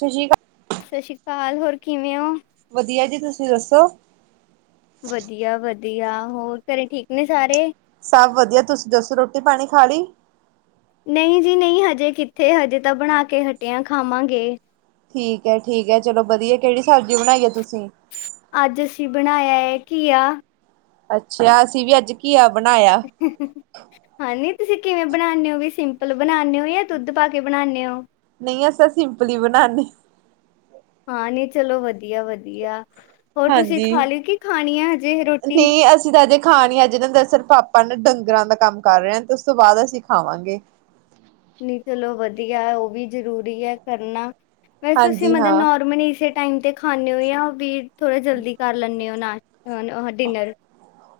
ਸੂਜੀ ਕਾ ਸਤਿ ਸ੍ਰੀ ਅਕਾਲ, ਹੋਰ ਕਿਵੇਂ ਹੋ? ਤੁਸੀ ਦੱਸੋ? ਵਧੀਆ-ਵਧੀਆ। ਹੋਰ ਘਰੇ ਠੀਕ ਨੇ ਸਾਰੇ? ਸਭ ਵਧੀਆ, ਤੁਸੀ ਦੱਸੋ ਰੋਟੀ ਪਾਣੀ ਖਾ ਲਈ? ਨਹੀਂ ਜੀ ਨਹੀਂ ਹਜੇ ਕਿੱਥੇ ਹਜੇ ਤਾਂ ਬਣਾ ਕੇ ਹਟੇ ਆਂ ਖਾਮਾਂਗੇ। ਠੀਕ ਹੈ ਠੀਕ ਹੈ ਚਲੋ ਵਧੀਆ ਕਿਹੜੀ ਸਬਜ਼ੀ ਬਣਾਈ ਹੈ ਤੁਸੀਂ ਅੱਜ ਅਸੀਂ ਬਣਾਇਆ ਹੈ ਘੀਆ, ਅੱਛਾ ਅਸੀਂ ਵੀ ਅੱਜ ਕੀ ਆ ਘਿਆ, ਹਨੀ, ਤੁਸੀਂ ਕਿਵੇਂ ਬਣਾਨੇ ਹੋ ਵੀ ਸਿੰਪਲ ਬਣਾਨੇ ਹੋ ਜਾਂ ਦੁੱਧ ਪਾ ਕੇ ਬਣਾਨੇ ਹੋ। ਨਹੀਂ ਅਸੀਂ ਸਿੰਪਲੀ ਹੀ ਬਣਾਨੇ ਆ, ਹਾਂ ਨੀ ਚਲੋ ਵਧੀਆ-ਵਧੀਆ, ਹੋਰ ਤੁਸੀਂ ਹਾਂਜੀ ਖਾ ਲਿਓ ਕੀ ਖਾਣੀ ਆ ਹਜੇ ਰੋਟੀ? ਨਹੀਂ ਅਸੀਂ ਤਾਂ ਅਜੇ ਖਾਣੀ ਆ ਅਜੇ ਤੁਹਾਨੂੰ ਦਸਿਆ ਪਾਪਾ ਨਾ ਡੰਗਰਾਂ ਦਾ ਕੰਮ ਕਰ ਰਹੇ ਤੇ ਉਸ ਤੋਂ ਬਾਅਦ ਅਸੀਂ ਖਾਵਾਂਗੇਂ ਨਹੀਂ ਚਲੋ ਵਧੀਆ ਉਹ ਵੀ ਜ਼ਰੂਰੀ ਹੈ ਕਰਨਾ। ਵੇਸੇ ਤੂਸੀ ਹਾਂਜੀ ਹਾਂ ਨੋਰਮਲੀ ਫੇਰ, ਟਾਈਮ 'ਤੇ ਖਾਂਦੇ ਹੋ ਜਾ ਵੀ, ਥੋੜ੍ਹਾ ਜਲਦੀ ਕਰ ਲੈਂਦੇ ਹੋ ਨਾ ਹਾ ਡੀਨਰ,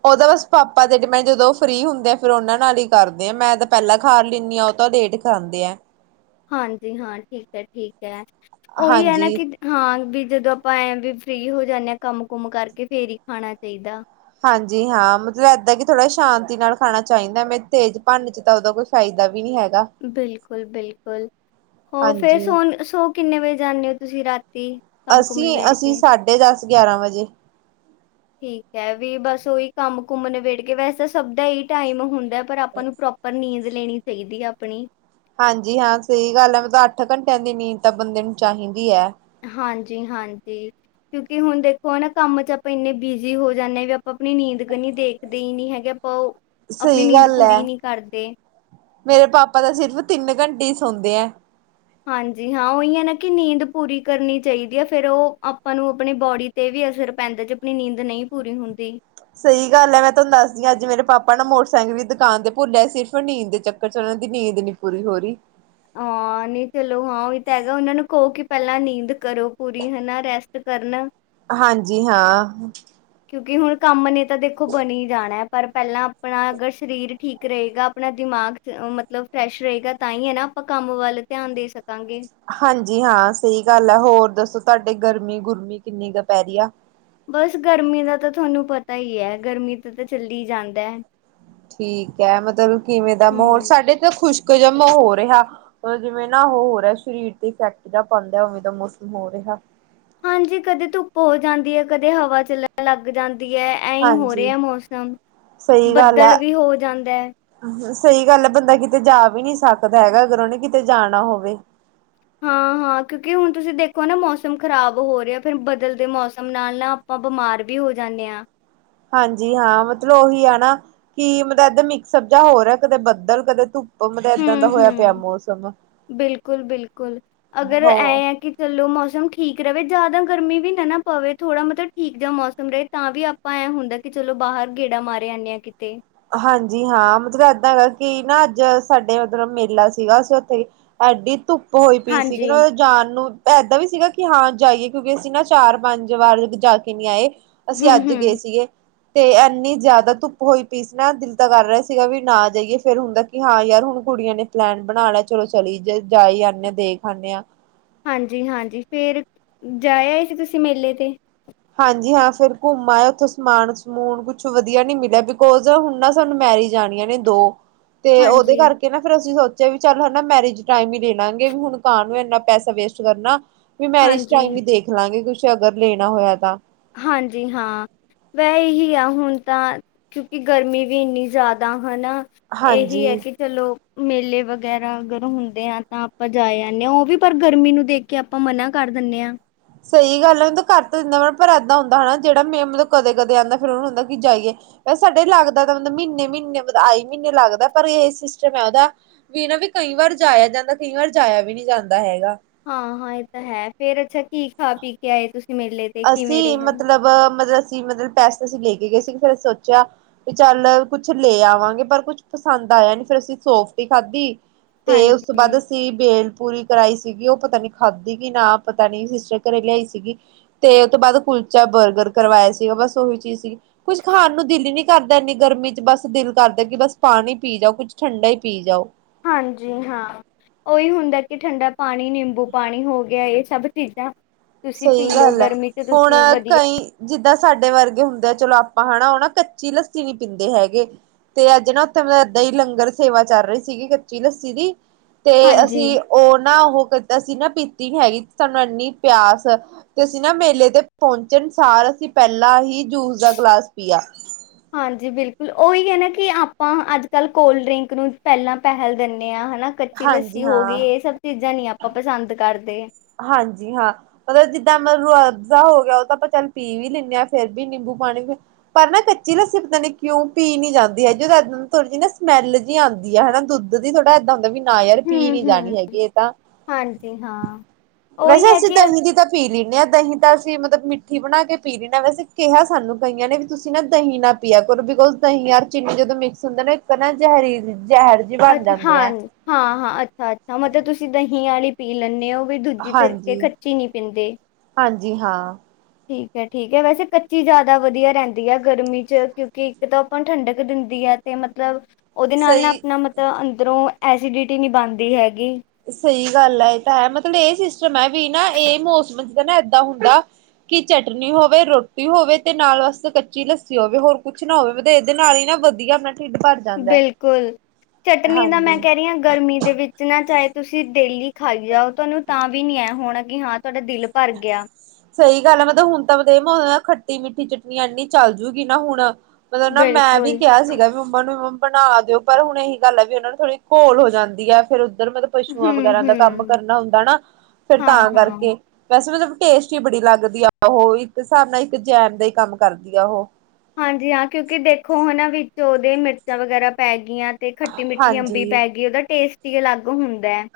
ਉਹ ਤਾਂ ਬਸ ਪਾਪਾ ਤੇ ਮੈਂ ਜਦੋਂ ਫ੍ਰਰੀ ਹੁੰਦੇ ਆ ਫਿਰ ਉਹਨਾ ਨਾਲ ਹੀ ਕਰਦੇ ਆ ਮੈਂ ਤਾਂ ਪਹਿਲਾਂ ਖਾ ਲੈਂਦੀ ਆ ਉਹ ਤਾਂ ਲੇਟ ਖਾਦੇ ਆ। ਹਾਂਜੀ, ਹਾਂ ਠੀਕ ਹੈ ਠੀਕ। ਉਹੀ ਹੈ ਨਾ ਹਾਂਜੀ ਕਿ ਹਾਂ ਵੀ, ਜਦੋਂ ਆਪਾਂ ਐਂ ਵੀ ਫ੍ਰਰੀ ਹੋ ਜਾਂਦੇ ਹਾਂ ਕੰਮ ਕੁਮ ਕਰਕੇ ਫੇਰ ਹੀ ਖਾਣਾ ਚਾਹੀਦਾ। ਹਾਂਜੀ ਹਾਂ ਮਤਲਬ ਇੱਦਾਂ ਕਿ ਥੋੜ੍ਹਾ ਸ਼ਾਂਤੀ ਨਾਲ ਖਾਣਾ ਚਾਹੀਦਾ ਮੈਂ ਤੇਜ਼ ਭੰਨ ਚ ਤਾਂ ਉਹਦਾ ਕੋਈ ਫਾਇਦਾ ਵੀ ਨਹੀਂੀ ਹੈਗਾ ਬਿਲਕੁਲ, ਬਿਲਕੁਲ ਹੋ ਫੇਰ ਹਾਂਜੀ ਸੋਨ ਸੋ ਕਿੰਨੇ ਵਜੇ ਜਾਂਦੇ ਹੋ ਤੁਸੀਂ ਰਾਤ ਅਸੀਂ ਅਸੀਂ ਸਾਡੇ ਦੱਸ ਗਿਆਰਾਂ ਵਜੇ ਠੀਕ ਹੈ ਵੀ ਬਸ ਉਹੀ ਕੰਮ ਘੁੰਮ ਨਿਬੇੜ ਕੇ ਵੈਸੇ ਸਭ ਦਾ ਹੀ ਟਾਈਮ ਹੁੰਦਾ ਪਰ ਆਪਾਂ ਨੂੰ ਪ੍ਰੋਪਰ ਨੀਂਦ ਲੈਣੀ ਚਾਹੀਦੀ ਆਪਣੀ ਹਾਂਜੀ ਹਾਂ ਸਹੀ ਗੱਲ ਹੈ ਮਤਲਬ ਅੱਠ ਘੰਟਿਆਂ ਦੀ ਨੀਂਦ ਤਾਂ ਬੰਦੇ ਨੂੰ ਚਾਹੀਦੀ ਐ। ਹਾਂਜੀ ਹਾਂਜੀ ਕਿਉਂਕਿ ਹੁਣ ਦੇਖੋ ਨਾ ਕੰਮ ਚ ਆਪਾਂ ਇੰਨੇ ਬਿਜੀ ਹੋ ਜਾਂਦੇ ਹਾਂ ਵੀ ਆਪਾਂ ਆਪਣੀ ਨੀਂਦ ਗਨੀ ਦੇਖਦੇ ਹੀ ਨਹੀਂ ਹੈਗੇਂ ਸਹੀ ਗੱਲ ਹੈ ਕਰਦੇ ਮੇਰੇ ਪਾਪਾ ਦਾ ਸਿਰਫ਼ ਤਿੰਨ ਘੰਟੇ ਸੋਂਦੇ ਐ ਹਾਂਜੀ ਹਾਂ ਉਹੀ ਹੈ ਨਾ ਕਿ ਨੀਂਦ ਪੂਰੀ ਕਰਨੀ ਚਾਹੀਦੀ ਹੈ ਫਿਰ ਉਹ ਆਪਾਂ ਨੂੰ ਆਪਣੇ ਬੋਡੀ ਤੇ ਵੀ ਅਸਰ ਪੈਂਦਾ ਜੇ ਆਪਣੀ ਨੀਂਦ ਨਹੀਂ ਪੂਰੀ ਹੁੰਦੀ ਸਹੀ ਗੱਲ ਹੈ ਮੈਂ ਤੁਹਾਨੂੰ ਦੱਸਦੀ ਹ ਅੱਜ ਮੇਰੇ ਪਾਪਾ ਨਾ ਮੋਟਰਸਾਈਕਲ ਦੀ ਦੁਕਾਨ ਤੇ ਭੁੱਲਿਆ ਸਿਰਫ਼ ਨੀਂਦ ਦੇ ਚੱਕਰ ਚ ਉਹਨਾਂ ਦੀ ਨੀਂਦ ਨੀ ਪੂਰੀ ਹੋ ਰਹੀ ਹਾਂ ਨਹੀਂ ਚਲੋ ਹਾਂ ਉਹੀ ਤਾਂ ਹੈਗਾ ਉਹਨਾਂ ਨੂੰ ਕਹੋ ਕਿ ਪਹਿਲਾਂ ਨੀਂਦ ਕਰੋ ਪੂਰੀ ਹਨਾ ਰੈਸਟ ਕਰਨ ਹਾਂਜੀ ਹਾਂ। ਕਿਉਂਕਿ ਹੁਣ ਕੰਮ ਨੇ ਤਾਂ ਦੇਖੋ ਬਣੀ ਜਾਣਾ ਪਰ ਪਹਿਲਾਂ ਆਪਣਾ ਅਗਰ ਸਰੀਰ ਠੀਕ ਰਹੇਗਾ ਆਪਣਾ ਦਿਮਾਗ ਮਤਲਬ ਫਰੈਸ਼ ਰਹੇਗਾ ਤਾਂ ਹੀ ਹੈ ਨਾ ਆਪਾਂ ਕੰਮ ਵੱਲ ਧਿਆਨ ਦੇ ਸਕ ਹਾਂਜੀ ਹਾਂ ਸਹੀ ਗੱਲ ਹੈ। ਹੋਰ ਦੱਸ ਤੁਹਾਡੇ ਗਰਮੀ ਗੁਰਮੀ ਕਿੰਨੀ ਕੁ ਪੈ ਰਹੀ ਐ। ਬਸ ਗਰਮੀ ਦਾ ਤਾਂ ਤੁਹਾਨੂੰ ਪਤਾ ਹੀ ਹੈ ਗਰਮੀ ਤੇ ਤਾਂ ਚੱਲੀ ਜਾਂਦਾ ਐ ਠੀਕ ਹੈ ਮਤਲਬ ਕਿਵੇਂ ਦਾ ਮਾਹੌਲ ਹੂੰ ਸਾਡੇ ਤਾਂ ਖੁਸ਼ ਜਮ ਹੋ ਰਿਹਾ ਜਿਵੇਂ ਨਾ ਉਹ ਹੋ ਰਿਹਾ ਸਰੀਰ ਤੇ ਇਫੈਕਟ ਪਾਦਾ ਉਵੇਂ ਦਾ ਮੌਸਮ ਹੋ ਰਿਹਾ। ਹਾਂਜੀ ਕਦੇ ਧੁੱਪ ਹੋ ਜਾਂਦੀ ਹੈ ਕਦੇ ਹਵਾ ਚੱਲਣ ਲੱਗ ਜਾਂਦੀ ਦੀ ਹੈ ਐਂ ਹੋ ਹਾਂਜੀ ਰਿਹਾ ਮੌਸਮ ਸਹੀ ਗੱਲ ਬੱਦਲ ਆ। ਵੀ ਹੋ ਜਾਂਦਾ ਐ। ਸਹੀ ਗੱਲ ਹੈ ਬੰਦਾ ਕਿਤੇ ਜਾ ਵੀ ਨੀ ਸਕਦਾ ਹੈਗਾ ਅਗਰ ਉਹਹਨੇ ਕਿਤੇ ਜਾਣਾ ਹੋਵੇ। ਹਾਂ ਹਾਂ, ਕਿਉਂਕਿ ਹੁਣ ਤੁਸੀਂ ਦੇਖੋ ਨਾ ਮੌਸਮ ਖ਼ਰਾਬ ਹੋ ਰਿਹਾ ਆ ਫਿਰ ਬਦਲਦੇ ਮੌਸਮ ਨਾਲ ਨਾ ਆਪਾਂ ਬਿਮਾਰ ਵੀ ਹੋ ਜਾਂਦੇ ਆ। ਹਾਂਜੀ ਹਾਂ ਮਤਲਬ ਉਹੀ ਹੈ ਨਾ ਕਿ ਮਤਲਬ ਐਦਾ ਮਿਕਸ ਸਬਜ਼ਾ ਹੋਰ ਹੈ ਕਦੇ ਬੱਦਲ ਕਦੇ ਧੁੱਪ ਮਤਲਬ ਏਦਾਂ ਦਾ ਹੋਇਆ ਪਿਆ ਹੂੰ-ਹੂੰ, ਮੌਸਮ। ਬਿਲਕੁਲ ਬਿਲਕੁਲ ਅਗਰ ਹੋ ਐ ਆ ਕਿ ਚਲੋ ਮੌਸਮ ਠੀਕ ਕਿ ਰਵੇ ਜਿਆਦਾ ਗਰਮੀ ਵੀ ਨਾ ਨਾ ਪਵੇ ਥੋੜਾ ਮਤਲਬ ਠੀਕ ਜ ਮੌਸਮ ਰਹੇ ਤਾਂ ਵੀ ਆਪਾਂ ਐਂ ਹੁੰਦਾ ਕਿ ਚਲੋ ਬਾਹਰ ਗੇੜਾ ਮਾਰੇ ਆਨੇ ਆ ਕਿਤੇ ਹਾਂਜੀ ਹਾਂ ਮਤਲਬ ਏਦਾਂ ਹੈਗਾ, ਕਿ ਨਾ ਅੱਜ ਸਾਡੇ ਮਤਲਬ ਮੇਲਾ ਸੀਗਾ ਅਸੀਂ ਉੱਥੇ ਐਡੀ ਧੁੱਪ ਹੋਈ ਪਈ ਸੀ ਗੀ ਹਾਂਜੀ ਨਾ ਉਥੇ ਜਾਨ ਨੂੰ ਇਦਾਂ ਵੀ ਸੀਗਾ ਕਿ ਹਾਂ ਜਾਈਏ ਕਿਉਂਕਿ ਅਸੀਂ ਨਾ ਚਾਰ ਪੰਜ ਵਾਰ ਜਾ ਕੇ ਨੀ ਆਏ। ਅਸੀਂ ਹੂੰ ਅੱਜ ਗਏ ਹੂੰ ਸੀਗੇ ਤੇ ਇੰਨੀ ਜਿਆਦਾ ਧੁੱਪ ਹੋਈ ਪੀਸੀ ਨਾ, ਪਹਿਲਾ ਨਾ ਦਿਲ ਤਾਂ ਕਰ ਰਿਹਾ ਸੀਗਾ ਵੀ ਨਾ ਜਾਈਏ ਫੇਰ ਹੁੰਦਾ ਕਿ ਹਾਂ ਯਾਰ ਹੁਣ ਕੁੜੀਆਂ ਨੇ ਪਲੈਨ ਬਣਾ ਲਿਆ ਚਲੋ ਚਲੀ ਜਾਈਏ ਜਾਈ ਆਨੇ ਆ ਦੇਖ ਆਨੇ ਆ। ਹਾਂਜੀ ਹਾਂਜੀ ਫੇਰ ਜਾਇਆ ਤੇ ਸੀ ਤੁਸੀਂ ਮੇਲੇ ਤੇ ਹਾਂਜੀ ਹਾਂ, ਫਿਰ ਘੁੰਮਾਂ ਉੱਥੋਂ ਸਮਾਨ ਸਮੂਨ ਕੁਛ ਵਧੀਆ ਨੀਂ ਮਿਲਿਆ ਬਿਕੋਜ ਹੁਣ ਨਾ ਸਾਨੂੰ ਮੈਰਿਜ ਆਣੀਆਂ ਨੇਂ ਦੋ ਤੇ ਉਹਦੇ ਹਾਂਜੀ, ਕਰਕੇ ਨਾ ਫੇਰ ਅਸੀਂ ਸੋਚ ਵੀ ਚੱਲ ਹਨਾਂ ਮੈਰਿਜ ਟਾਈਮ ਹੀ ਲੈ ਲਾਂਗੇ ਵੀ ਹੁਣ ਕਾਹ ਨੂੰ ਇੰਨਾ ਪੈਸਾ ਵੇਸਟ ਕਰਨਾ। ਵੀ ਮੈਰਿਜ ਹਾਂਜੀ, ਟਾਈਮ ਹੀ ਦੇਖ ਲਾਂਗੇ ਕੁਛ ਅਗਰ ਲੈਣਾ ਹੋਇਆ ਤਾਂ ਹਾਂਜੀ ਹਾਂ ਵੈ ਇਹੀ ਆ ਹੁਣ ਤਾਂ ਕਿਉਂਕਿ ਗਰਮੀ ਵੀ ਇੰਨੀ ਜ਼ਿਆਦਾ ਹਨਾਂ ਇਹੀ ਹਾਂਜੀ ਏਕਿ ਚਲੋ ਮੇਲੇ ਵਗੈਰਾ ਅਗਰ ਹੁੰਦੇ ਆ ਤਾਂ ਆਪਾਂ ਜਾ ਆਣੇ ਆਂ, ਉਹ ਵੀ ਪਰ ਗਰਮੀ ਨੂੰ ਦੇਖ ਕੇ ਆਪਾਂ ਮਨਾਂ ਕਰ ਦਿੰਨੇ ਆਂ। ਸਹੀ ਗੱਲ ਹੈ ਨੂੰ ਕਰ ਤਾਂ ਦਿੰਦਾ ਪਰ ਏਦਾਂ ਹੁੰਦਾ ਹਨਾਂ ਜਿਹੜਾ ਮੈਂ ਮਤਲਬ ਕਦੇ-ਕਦੇ ਆਦਾ ਫਿਰ ਉਹਨੂੰ ਹੁੰਦਾ ਕਿ ਜਾਈਏ, ਸਾਡੇ ਲੱਗਦਾ ਤਾਂ ਮਤਲਬ ਮਹੀਨੇ-ਮਹੀਨੇ ਮਤਲਬ ਆਈ ਮਹੀਨੇ ਲੱਗਦਾ। ਪਰ ਇਹ ਸਿਸਟਮ ਐ ਉਹਦਾ ਵੀਂ ਨਾਂ ਵੀ ਕਈ ਵਾਰ ਜਾਇਆ ਜਾਂਦਾ, ਕਈ ਵਾਰ ਜਾਇਆ ਵੀ ਨੀਂ ਜਾਂਦਾ ਹੈਗਾ। ਹਾਂ ਹਾਂ, ਇਹ ਤਾਂ ਹੈ ਫੇਰ ਅੱਛਾ ਕੀ ਖਾ ਪੀ ਕੇ ਆਏ ਤੁਸੀਂ ਮੇਲੇ ਤੇ ਕਿਵੇਂ ਅਸੀਂ ਰਿਹਾ? ਮਤਲਬ ਮਤਲਬ ਅਸੀਂ ਮਤਲਬ ਪੈਸੇ ਅਸੀਂ ਲੈ ਗਏ ਸੀ ਫੇਰ ਸੋਚਿਆ ਵੀ ਚੱਲ ਕੁੱਛ ਲੈ ਆਵਾਂਗੇ ਪਰ ਕੁੱਛ ਪਸੰਦ ਆਇਆ ਨੀਂ ਫੇਰ ਅਸੀਂ ਸੋਫਟੀ ਖਾਧੀ ਤੇ ਉਸ ਤੋਂ ਬਾਅਦ ਹਾਂਜੀ, ਅਸੀਂ ਬੇਲ ਪੂਰੀ ਕਰਾਈ ਸੀ। ਸੀਗੀ ਉਹ ਪਤਾ ਨੀਂ ਖਾਧੀ ਕਿ ਨਾਂ ਪਤਾ ਨੀ ਸਿਸਟਰ ਘਰੇ ਲਿਆਈ ਸੀਗੀ। ਤੇ ਉਹ ਤੋਂ ਬਾਅਦ ਕੁਲਚਾ ਬਰਗਰ ਕਰਵਾਇਆ ਸੀਗਾ। ਬਸ ਉਹੀ ਚੀਜ਼ ਸੀਗੀ। ਕੁੱਝ ਖਾਣ ਨੂੰ ਦਿਲ ਹੀ ਨੀਂ ਕਰਦਾ ਇੰਨੀ ਗਰਮੀ ਚ ਬਸ ਦਿਲ ਕਰਦਾ ਕਿ ਬਸ ਪਾਣੀ ਪੀ ਜਾਓ ਕੁੱਛ ਠੰਡਾ ਹੀ ਪੀ ਜਾਓ। ਹਾਂਜੀ ਹਾਂ, ਉਹੀ ਹੁੰਦਾ ਕਿ ਠੰਡਾ ਪਾਣੀ ਨਿੰਬੂ ਪਾਣੀ ਹੋ ਗਿਆ ਇਹ ਸਭ ਚੀਜ਼ਾਂ ਤੁਸੀਂ ਸਹੀ ਪੀ ਲਓ ਗੱਲ ਐ ਗਰਮੀ ਚ ਹੁਣ ਤੁਸੀਂ ਵਧੀਆ ਕਈ ਜਿੱਦਾਂ ਸਾਡੇ ਵਰਗੇ ਹੁੰਦੇ ਆ ਚਲੋ ਅਪ ਆਪਾਂ ਹੈਨਾਂ ਉਹ ਨਾਂ ਕੱਚੀ ਲੱਸੀ ਵੀ ਪੀਂਦੇ ਹੈਗੇ ਤੇ ਅੱਜ ਨਾਂ ਉੱਥੇ ਮਤਲਬ ਏਦਾਂ ਹੀ ਲੰਗਰ ਸੇਵਾ ਚੱਲ ਰਹੀ ਸੀਗੀ ਕੱਚੀ ਲੱਸੀ ਦੀ ਤੇ ਹਾਂਜੀ। ਅਸੀਂ ਉਹ ਨਾ ਉਹ ਕੀਤਾ ਅਸੀ ਨਾਂ। ਬੀਤੀ ਨੀਂ ਹੈਗੀ ਸਾਨੂੰ ਇੰਨੀ ਪਿਆਸ ਤੇ ਅਸੀਂ ਨਾ ਮੇਲੇ ਤੇ ਪਹੁੰਚਣ ਸਾਰ ਅਸੀਂ ਪਹਿਲਾਂ ਹੀ ਜੂਸ ਦਾ ਗਿਲਾਸ ਪੀਆ। ਹਾਂਜੀ, ਬਿਲਕੁਲ ਉਹੀ ਐ ਨਾ ਕਿ ਆਪਾਂ ਅੱਜ-ਕੱਲ੍ਹ ਕੋਲਡ ਡਰਿੰਕ ਨੂੰ ਪਹਿਲਾਂ ਪਹਿਲ ਦਿੰਣੇ। ਹਨਾਂ ਕੱਚੀ ਹਾਂਜੀ ਲੱਸੀ ਹੋ ਗਈ ਹਾਂ। ਇਹ ਸਭ ਚੀਜ਼ਾਂ ਨੀਂ ਆਪ ਆਪਾਂ ਪਸੰਦ ਕਰਦੇ। ਹਾਂਜੀ ਹਾਂ, ਮਤਲਬ ਜਿੱਦਾਂ ਰੂਹਅਬਜਾ ਹੋ ਗਿਆ ਉਹ ਤਾਂ ਆਪਾਂ ਚੱਲ ਪੀ ਵੀ ਲੈਂਣੇ ਆਂ। ਫੇਰ ਵੀ ਨਿੰਬੂ ਪਾਣੀ ਪਰ ਨਾ ਕੱਚੀ ਲੱਸੀ ਪਤਾ ਨੀਂ ਕਿਉਂ ਪੀ ਨਹੀਂ ਜਾਂਦੀ ਜਦੋਂ ਇਦਾਂ ਥੋੜ੍ਹੀ ਜਿਹੀ ਨਾ ਸਮੈਲ ਜਿਹੀ ਆਂਦੀ ਆ ਹਨਾਂ ਦੁੱਧ ਦੀ ਥੋੜ੍ਹਾ ਏਦਾਂ ਹੁੰਦਾ ਵੀ ਨਾ ਯਾਰ ਪੀ ਹੂੰ ਨੀ ਹੂੰ ਜਾਣੀ ਹੈਗੀ ਇਹ ਤਾਂ। ਹਾਂਜੀ ਹਾਂ ਵੈਸੇ ਉਹੀ ਹੈ ਐਸੀੇ ਕਿ ਤਗ ਨ ਦੀ ਤਾਂ ਪੀ ਲੈਂਣੇ ਹਾਂ ਦਹੀਂ ਤਾਂ ਅਸੀਂ ਮਤਲਬ ਮਿੱਠੀ ਬਣਾ ਕੇ ਪੀ ਲੈਂਣੇ ਹਾਂ ਵੈਸੇ ਕਿਹਾ ਸਾਨੂੰ ਕਈਆਂ ਨੇ ਵੀ ਤੁਸੀਂ ਨਾ ਦਹੀਂ ਨਾਂ ਪੀਆ ਕਰੋ ਬਿਕੋਜ ਦਹੀਂ ਯਾਰ ਚੀਨੀ ਜਦੋਂ ਮਿਕਸ ਹੁੰਦੇ ਨੇ ਇੱਕ ਨਾ ਜ਼ਹਿਰੀ ਜ਼ਹਿਰ ਜਿਹੀ ਬਣ ਅੱਛਾ ਜਾਂਦੇ ਹੈ ਹਾਂਜ, ਹਾਂ ਹਾਂ ਅੱਛਾ ਅੱਛਾ, ਮਤਲਬ ਤੁਸੀਂ ਦਹੀਂ ਵਾਲੀ ਪੀ ਲੈਂਣੇ ਔ। ਕੋਈ ਦੂਜੀ ਤਿਰਕੇ ਖਰਚੀ ਨਹੀਂ ਪੀਂਦੇ। ਜੀ ਹਾਂ। ਠੀਕ ਐ, ਠੀਕ ਐ ਵੈਸੇ ਕੱਚੀ ਜ਼ਿਆਦਾ ਵਧੀਆ ਰਹਿੰਦੀ ਐ ਗਰਮੀ ਚ ਕਿਉਂਕਿ ਇੱਕ ਤਾਂ ਆਪਾਂ ਨੂੰ ਠੰਡਕ ਦਿੰਦੀਏ ਤੇ ਮਤਲਬ ਉਹਦੇ ਨਾਲ ਨਾ ਸਹੀ ਆਪਣਾ ਮਤਲਬ ਅੰ ਉੱਧਰੋਂ ਐਸੀਡਿਟੀ ਨਹੀਂ ਬਣਦੀ ਹੈਗੀ। ਸਹੀ ਗੱਲ ਹੈ ਇਹ ਤਾਂ ਹੈ ਮਤਲਬ ਇਹ ਸਿਸਟਮ ਹੈ ਵੀ ਨਾ ਇਹ ਮੌਸਮ ਚ ਤਾਂ ਨਾ ਇਏਦਾਂ ਹੁੰਦਾ ਕਿ ਚਟਨੀ ਹੋਵੇ ਰੋਟੀ ਹੋਵੇ ਤੇ ਨਾਲ ਵਾਸ ਕੱਚੀ ਲੱਸੀ ਹੋਵੇ ਹੋਰ ਕੁਛ ਨਾ ਹੋਵੇਬ ਇਹਦੇ ਨਾਲ ਹੀ ਨਾ ਵਧੀਆ ਆਪਣਾ ਢਿੱਡ ਭਰ ਜਾਂਦਾ ਹੈ। ਬਿਲਕੁਲ ਚਟਨੀ ਦਾ ਮੈਂ ਹਾਂਜੀ ਕਹਿ ਰਹੀ ਹਾਂ ਗਰਮੀ ਦੇ ਵਿੱਚ ਨਾ ਚਾਹੇ ਤੁਸੀਂ ਡੇਲੀ ਖਾਈ ਜਾਓ। ਤੁਹਾਨੂੰ ਤਾਂ ਵੀ ਨੀ ਇਹ ਹੋਣਾ। ਹਾਂ। ਤੁਹਾਡਾ ਦਿਲ ਭਰ ਗਿਆ ਸਹੀ ਗੱਲ ਆ ਮਤਲਬ ਹੁਣ ਤਾਂ ਤੇ ਮਿੱਠੀ ਚਟਨੀ ਇੰਨੀ ਚੱਲ ਜੂਗੀ ਨਾ ਹੁਣ। ਮਤਲਬ ਨਾ ਮੈਂ ਵੀ ਬਿਲਕੁਲ ਕਿਹਾ ਸੀਗਾ ਵੀ ਮੰਮਾ ਨੂੰ ਬਣਾ ਦਿਓ ਪਰ ਹੁਣ ਇਹੀ ਗੱਲ ਹੈ ਵੀ ਉਹਨਾਂ ਨੂੰ ਥੋੜ੍ਹੀ ਘੋਲ ਹੋ ਜਾਂਦੀ ਫਿਰ ਉੱਧਰ ਮਤਲਬ ਪਸੂਆਂ ਹੂੰ ਵਗੈਰਾ ਦਾ ਕੰਮ ਹੂੰ ਕਰਨਾ ਹੁੰਦਾ ਨਾ ਫੇਰ ਹਾਂ ਤਾਂ ਹਾਂ ਕਰਕੇ ਵੈਸੇ ਮਤਲਬ ਟੇਸਟ ਹੀ ਬੜੀ ਲੱਗਦੀ ਆ ਉਹ ਇੱਕ ਹਿਸਾਬ ਨਾਲ ਇੱਕ ਜੈਮ ਦਾ ਹੀ ਕੰਮ ਕਰਦੀ ਆ ਉਹ। ਹਾਂਜੀ ਹਾਂ ਕਿਉਂਕਿ ਦੇਖੋ ਹਨਨਾਂ ਵਿੱਚ ਉਹਦੇ ਮਿਰਚਾਂ ਵਗੈਰਾ ਪੈ ਗ ਦੀਆਂ ਤੇ ਖੱਟੀ ਮਿੱਠੀ ਅੰਬੀ ਹਾਂਜੀ ਪੈ ਗਈ ਉਹਦਾ ਟੇਸਟ ਤੇ ਲੱਗ-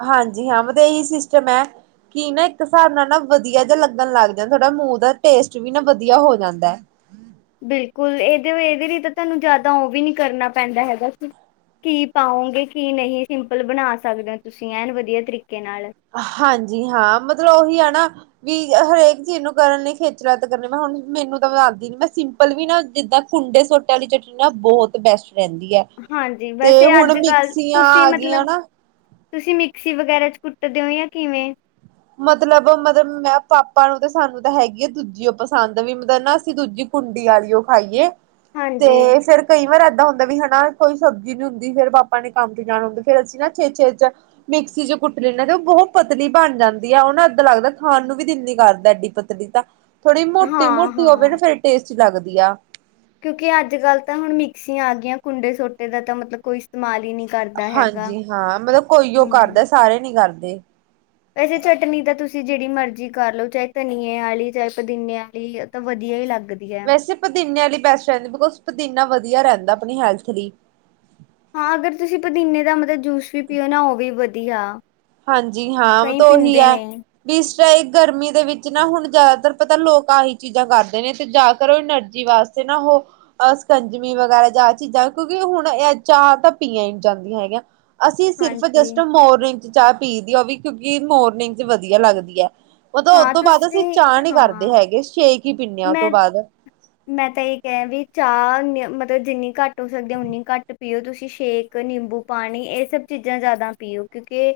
ਹਾਂਜੀ ਹਾਂ। ਸਿਸਟਮ ਹੈ ਕਿ ਨਾ ਇੱਕ ਹਿਸਾਬ ਨਾਲ ਨਾ ਵਧੀਆ ਜ ਲੱਗਣ ਲੱਗ ਜਾਂਦਾ ਥੋੜਾ ਮੂੰਹ ਦਾ ਟੇਸਟ ਵੀ ਨਾ ਵਧੀਆ ਹੋ ਜਾਂਦਾ ਹੈ। ਬਿਲਕੁਲ ਇਹਦੇ-ਇਹਦੇ ਲਈ ਤਾਂ ਤੁਹਾਨੂੰ ਜਿਆਦਾ ਉਹ ਵੀ ਨੀ ਕਰਨਾ ਪੈਂਦਾ ਹੈਗਾ ਕੀ ਪਾਓਗੇ ਕੀ ਨਹੀਂ ਸਿੰਪਲ ਬਣਾ ਸਕਦੇ ਹੋ ਤੁਸੀਂ ਐਨ ਵਧੀਆ ਤਰੀਕੇ ਨਾਲ ਹਾਂਜੀ ਹਾਂ ਮਤਲਬ ਉਹੀ ਆ ਨਾ ਵੀ ਹਰੇਕ ਚੀਜ਼ ਨੂੰ ਕਰਨ ਲਈ ਖੇਚਲਾਤ ਕਰਨ ਮੈਂ ਹੁਣ ਮੈਨੂੰ ਤਾਂ ਮ ਦੱਸਦੀ ਨ ਮੈਂ ਸਿੰਪਲ ਵੀ ਨਾ ਜਿੱਦਾਂ ਖੁੰਡੈ ਸੋਟੇ ਵਾਲੀ ਚਟਨੀ ਨਾ ਬਹੁਤ ਬੈਸਟ ਰਹਿੰਦੀ ਹੈ ਹਾਂਜੀ ਤੇ ਵੈਸੇ ਹੁਣ ਅੱਜ ਕੱਲ ਮਿਕਸੀਆਂ ਤੁਸੀਂ ਆ ਮਤਲਬ ਗਈਆਂ ਨਾ- ਤੁਸੀਂ ਮਿਕਸੀ ਵਗੈਰਾ ਚ ਕੁੱਟਦੇ ਹੋ ਜਾਂ ਕਿਵੇਂ? ਮਤਲਬ-ਮਤਲਬ ਮੈਂ ਪਾਪਾ ਨੂੰ ਤਾਂ ਸਾਨੂੰ ਤਾਂ ਹੈਗੀ ਆ ਦੂਜੀ ਉਹ ਪਸੰਦ ਵੀ ਮਤਲਬ ਨਾ ਅਸੀਂ ਦੂਜੀ ਕੁੰਡੀ ਆਲੀਓ ਖਾਈਏ। ਤੇ ਹਾਂਜੀ ਫਿਰ ਕਈ ਵਾਰ ਅਜ ਹੁੰਦਾ ਵੀ ਹਨਾ ਕੋਈ ਸਬਜ਼ੀ ਨੀ ਹੁੰਦੀ ਫੇਰ ਬਾਪਾ ਨੇ ਕੰਮ ਤੇ ਜਾਣਾ ਹੁੰਦਾ ਫਿਰ ਅਸੀਂ ਨਾ ਛੇ ਛੇ ਚ ਮਿਕਸੀ ਚ ਕੁੱਟ ਲੈਂਦੇ ਹਾਂ ਤੇ ਉਹ ਬਹੁਤ ਪਤਲੀ ਬਣ ਜਾਂਦ ਵਧ ਉਹ ਨਾ ਇੱਦਾਂ ਲੱਗਦਾ ਖਾਣ ਨੂੰ ਵੀ ਦਿਲ ਨੀ ਕਰਦਾ ਐਡੀ ਪਤਲੀ ਤਾਂ ਥੋੜ੍ਹੀ ਹਾਂ ਮੋਟੀ-ਮੋਟੀ ਹੋਵੇ ਨਾ ਹਾਂ ਫੇਿਰ ਟੇਸਟ ਲੱਗਦੀ ਆ। ਕਿਉਂਕਿ ਅੱਜ ਕੱਲ੍ਹ ਤਾਂ ਹੁਣ ਮਿਕਸੀਆਂ ਆ ਗਈਆਂ ਕੁੰਡੇ ਸੋਟੇ ਦਾ ਤਾਂ ਮਤਲਬ ਕੋਈ ਇਸਤੇਮਾਲ ਹੀ ਨਹੀਂ ਕਰਦਾ ਹੈਗਾ। ਹਾਂਜੀ ਹਾਂ ਮਤਲਬ ਕੋਈ ਉਹ ਹੂੰ ਕਰਦਾ ਸਾਰੇ ਨੀ ਕਰਦੇ ਦੇ ਵੈਸੇ ਚਟਨੀ ਦਾ ਤੁਸੀਂ ਜਿਹੜੀ ਮਰਜ਼ੀ ਕਰ ਲਓ ਚਾਹੇ ਧਨੀਏ ਵਾਲੀ ਚਾਹੇ ਪੁਦੀਨੇ ਵਾਲੀ ਤਾਂ ਵਧੀਆ ਹੀ ਲੱਗ ਵੈਸੇ ਪੁਦੀਨੇ ਵਾਲੀ ਬੈਸਟ ਰਹਿੰਦੀ ਬਿਕੋਜ ਪੁਦੀਨਾ ਵਧੀ ਵਧੀਆ ਰਹਿੰਦਾ ਆਪਣੀ ਹੈਲਥ ਲਈ। ਹਾਂ ਅਗਰ ਤੁਸੀਂ ਪੁਦੀਨੇ ਦਾ ਮਤਲਬ ਜੂਸ ਵੀ ਪੀਓ ਨਾ ਉਹ ਵੀਧਆ। ਦੀ ਹਾ ਹਾਂਜੀ ਹਾਂ ਤਾਂ ਉਹੀ ਹੈ ਕੀ ਚ ਇਹ ਗਰਮੀ ਦੇ ਵਿੱਚ ਨਾ ਹੁਣ ਜ਼ਿਆਦਾਤਰ ਪਤਾ, ਲੋਕ ਆਹੀ ਚੀਜ਼ਾਂ ਕਰਦੇ ਨੇ। ਤੇ ਜਾ ਕਰ ਉਹ ਐਨਰਜੀ ਵਾਸਤੇ ਨਾ ਉਹਹ ਸਕੰਜਮੀ ਵਗੈਰਾ ਜਾਂ ਚੀਜ਼ਾਂ ਕਿਉਂਕਿ ਹੁਣ ਇਹ ਚਾਹਾ ਤਾਂ ਪੀਆ ਹੀ ਨੀਜਾਂਦੀਆਂ ਹੈਗੀਆਂ। ਅਸੀਂ ਸਿਰਫ ਜਸਟ ਹਾਂਜੀ ਮੋਰੀ ਚਾਹ ਪੀ ਦੀ ਆ ਵੀ ਕਿਉਂਕਿ ਮੋਰਨਿੰਗ ਚ ਵਧੀਆ ਲੱਗਦੀ ਆ। ਉਹ ਤਾਂ ਉਹਤ ਹਾਂ ਤੋਂ ਬਾਅਦ ਅਸੀਂ ਤੁਸੀਂ ਚਾਹਅ ਨ ਕਰਦੇ ਹਾਂ ਹੈਗੇ। ਛੇਕ ਹੀ ਪੀਨੇ ਆ ਉਹ ਮੈਂ ਤੋਂ ਬਾਅਦ। ਮੈਂ ਤਾਂ ਇਹ ਕਹਿ ਵੀ ਚਾਹ ਮਤਲਬ ਜਿੰਨੀ ਘੱਟ ਹੋ ਸਕਦੀ ਓਨੀ ਘੱਟ ਪੀਓ। ਤੁਸੀਂ ਸ਼ੇਕ, ਨਿੰਬੂ ਪਾਣੀ ਇਹ ਸਭ ਚੀਜ਼ਾਂ ਜ਼ਿਆਦਾ ਪੀਓ। ਕਿਉਂਕਿ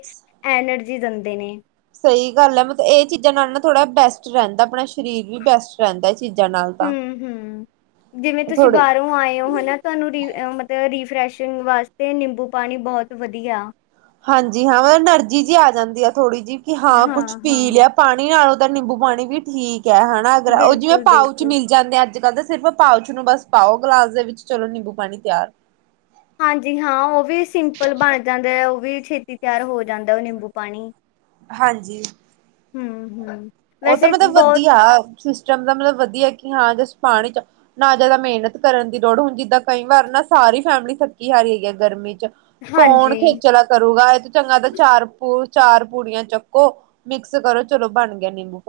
ਐਨਰਜੀ ਦਿੰਦੇ ਨੇ। ਸਹੀ ਗੱਲ ਹੈ ਮਤਲਬ ਇਹ ਚੀਜ਼ਾਂ ਨਾਲ ਨਾ ਥੋੜ੍ਹਾ ਬੈਸਟ ਰਹਿੰਦਾ। ਆਪਣਾ ਸਰੀਰ ਵੀ ਬੈਸਟ ਰਹਿੰਦਾ। ਚੀਜ਼ਾਂ ਨਾਲ ਹੂੰ ਤਾਂ ਹੂੰ ਜਿਵੇਂ, ਤੁਸੀਂ ਥੋੜੀ ਬਾਹਰੋਂ ਆਏ ਹੋ ਹਨਾ। ਤੁਹਾਨੂੰ ਮਤਲਬ ਰੀਫਸ਼ ਵਾਸਤੇ ਨਿੰਬੂ ਪਾਣੀ ਬਹੁਤ ਵਦੀਆ। ਹਾਂਜੀ, ਹਾਂ ਮੈਂ ਐਨਰਜੀ ਜੀ ਆ ਜਾਂਦੀ ਆ। ਥੋੜ੍ਹੀ ਜਿਹੀ ਕਿ ਹਾਂ ਕੁੱਛ ਪੀ ਲਿਆ ਪਾਣੀ ਨਾਲੋਂ ਨਿੰਬੂ ਪਾਣੀ ਵੀ ਠੀ ਕੇਆ ਹੈਨਾ। ਅਗਰ ਉਹ ਜਿਵੇਂ ਬਿਲਕੁਲ ਪਾਊਚ ਬਿਲਕੁਲ ਮਿਲ ਜਾਂਦੇ ਆ। ਅੱਜ- ਕੱਲ ਤਾਂ ਸਿਰਫ ਪਾਓਚ ਨੂੰ ਬਸ ਪਾਓ ਗਿਲਾਸ ਦੇ ਵਿੱਚ ਚਲੋ ਨਿੰਬੂ ਪਾਣੀ ਤਿਆਰ। ਹਾਂਜੀ, ਹਾਂ ਉਹ ਵੀ ਸਿੰਪਲ ਬਣ ਜਾਂਦਾ ਏ। ਉਹ ਵੀ ਛੇਤੀ ਤਿਆਰ ਹੋ ਜਾਂਦਾ ਉਹ ਨਿੰਬੂ ਪਾਨੀ। ਹਾਂਜੀ। ਹੂੰ, ਹੂੰ। ਉਹ ਤਾਂ ਵੈਸੇ ਇੱਕ ਮਤਲਬ ਬਹੁਤ ਵਧੀਆ, ਸਿਸਟਮ ਦਾ ਮਤਲਬ ਵਧੀਆ ਹਾਂ ਜਸਟ ਪਾਣੀ ਚ ਨਾ ਜਿਆਦਾ ਮਿਹਨਤ ਕਰਨ ਦੀ ਲੋੜ ਹੁਣ ਜਿੱਦਾਂ, ਕਈ ਵਾਰ ਨਾ ਸਾਰੀ ਫੈਮਿਲੀ ਥੱਕੀ- ਹਾਰੀ ਹੈਗੀ ਹੈ ਗਰਮੀ ਚ ਕੌਣ ਹਾਂਜੀ ਖੇਚਲਾ ਕਰੂਗਾ। ਚੰਗਾ ਤਾਂ ਚਾਰ ਚਾਰ ਪੂੜੀਆਂ ਚੱਕੋ ਮਿਕਸ ਕਰੋ ਚਲੋ ਬਣ [inaudible]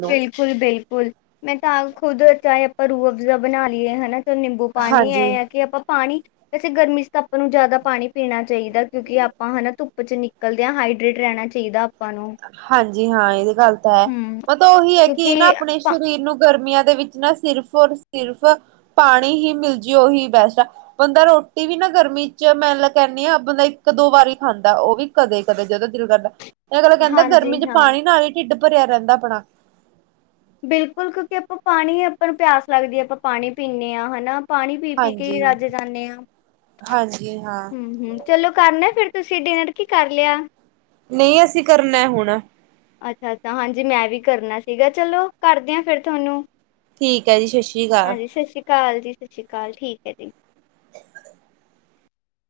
ਲੋ ਬਿਲਕੁਲ, ਬਿਲਕੁਲ ਮੈਂ ਤਾਂ ਆਪ ਖੁਦ ਚਾਏ ਆਪਾਂ ਰੂਹ ਅਫਜ਼ਾ ਬਨਾ ਲਈਏ ਹਨਾ। ਨਿੰਬੂ ਪਾਨੀ ਹੈ ਹਾਂਜੀ ‌, ਆ ਕਿ ਆਪਾਂ ਪਾਨੀ ਵੇਸੇ ਗਰਮੀ ਚ ਤਾਂ ਆਪਾਂ ਨੂੰ ਜ਼ਿਆਦਾ ਪਾਣੀ ਪੀਣਾ ਚਾਹੀਦਾ। ਕਿਉਂਕਿ, ਆਪਾਂ ਹਨਾ ਧੁੱਪ ਚ ਨਿਕਲਦੇ ਆ ਹਾਈਡਰੇਟ ਰਹਿਣਾ ਚਾਹੀਦਾ। ਆਪਾਂ ਨੂੰ ਹਾਂਜੀ ਹਾਂ ਇਹਦੀ ਗੱਲ ਤਾਂ ਹੈ ਹਮ ਪਤਾ ਓ ਉਹੀ ਹੈ ਕਿ, ਕਿਉਂਕਿ ਨਾ ਆਪਣੇ ਪਾ ਸਰੀਰ ਨੂੰ ਗਰਮੀਆਂ ਦੇ ਵਿੱਚ ਨਾ ਸਿਰਫ ਔਰ ਸਿਰਫ ਪਾਣੀ ਹੀ ਮਿਲ ਜੇ ਉਹੀ ਬੈਸਟ ਆ। ਬੰਦਾ ਰੋਟੀ ਵੀ ਨਾ ਗਰਮੀ ਚ ਮੈ ਕਹਿੰਦੀ ਆ ਬੰਦਾ ਇੱਕ ਦੋ ਵਾਰੀ ਖਾਂਦਾ ਉਹ ਵੀ ਕਦੇ, ਕਦੇ ਜਦੋ ਦਿਲ ਕਰਦਾ। ਇਹ ਗਲੋ ਕਹਿੰਦਾ ਹਾਂਜੀ ਗਰਮੀ ਚ ਹਾਂ ਪਾਣੀ ਨਾਲ ਹੀ ਢਿੱਡ ਭਰਿਆ ਰਹਿੰਦਾ ਆਪਣਾ। ਬਿਲਕੁਲ ਕਿਉਂਕਿ ਆਪਾਂ ਪਾਣੀ ਆਪਾਂ ਨੂੰ ਪਿਆਸ ਲੱਗਦੀ ਹੈ, ਆਪਾਂ ਪਾਣੀ ਪੀਂਦੇ ਹਾਂ ਹਨਾ। ਪਾਣੀ ਪੀ -ਪੀ ਕੇ ਹੀ ਹਾਂਜੀ। ਰੱਜੇ ਜਾਂਦੇ ਹਾਂ ਹਾਂਜੀ ਹਾਂ ਹੂੰ, ਹੂੰ। ਚਲੋ ਕਰਨਾ ਫਿਰ ਤੁਸੀਂ ਡਿਨਰ ਕੀ ਕਰ ਲਿਆ। ਨਹੀਂ ਅਸੀਂ ਕਰਨਾ ਹੁਣ ਅੱਛਾ, ਅੱਛਾ ਹਾਂਜੀ ਮੈਂ ਵੀ ਕਰਨਾ ਸੀਗਾ ਚਲੋ ਕਰਦੇ ਹਾਂ ਫਿਰ ਤੁਹਾਨੂੰ ਠੀਕ ਹੈ ਜੀ ਸਸ਼ ਰੀ ਕਾਲ। ਕਾਲ ਜੀ ਸਸ ਰੀ ਕਾਲ, ਠੀਕ ਹੈ ਜੀ।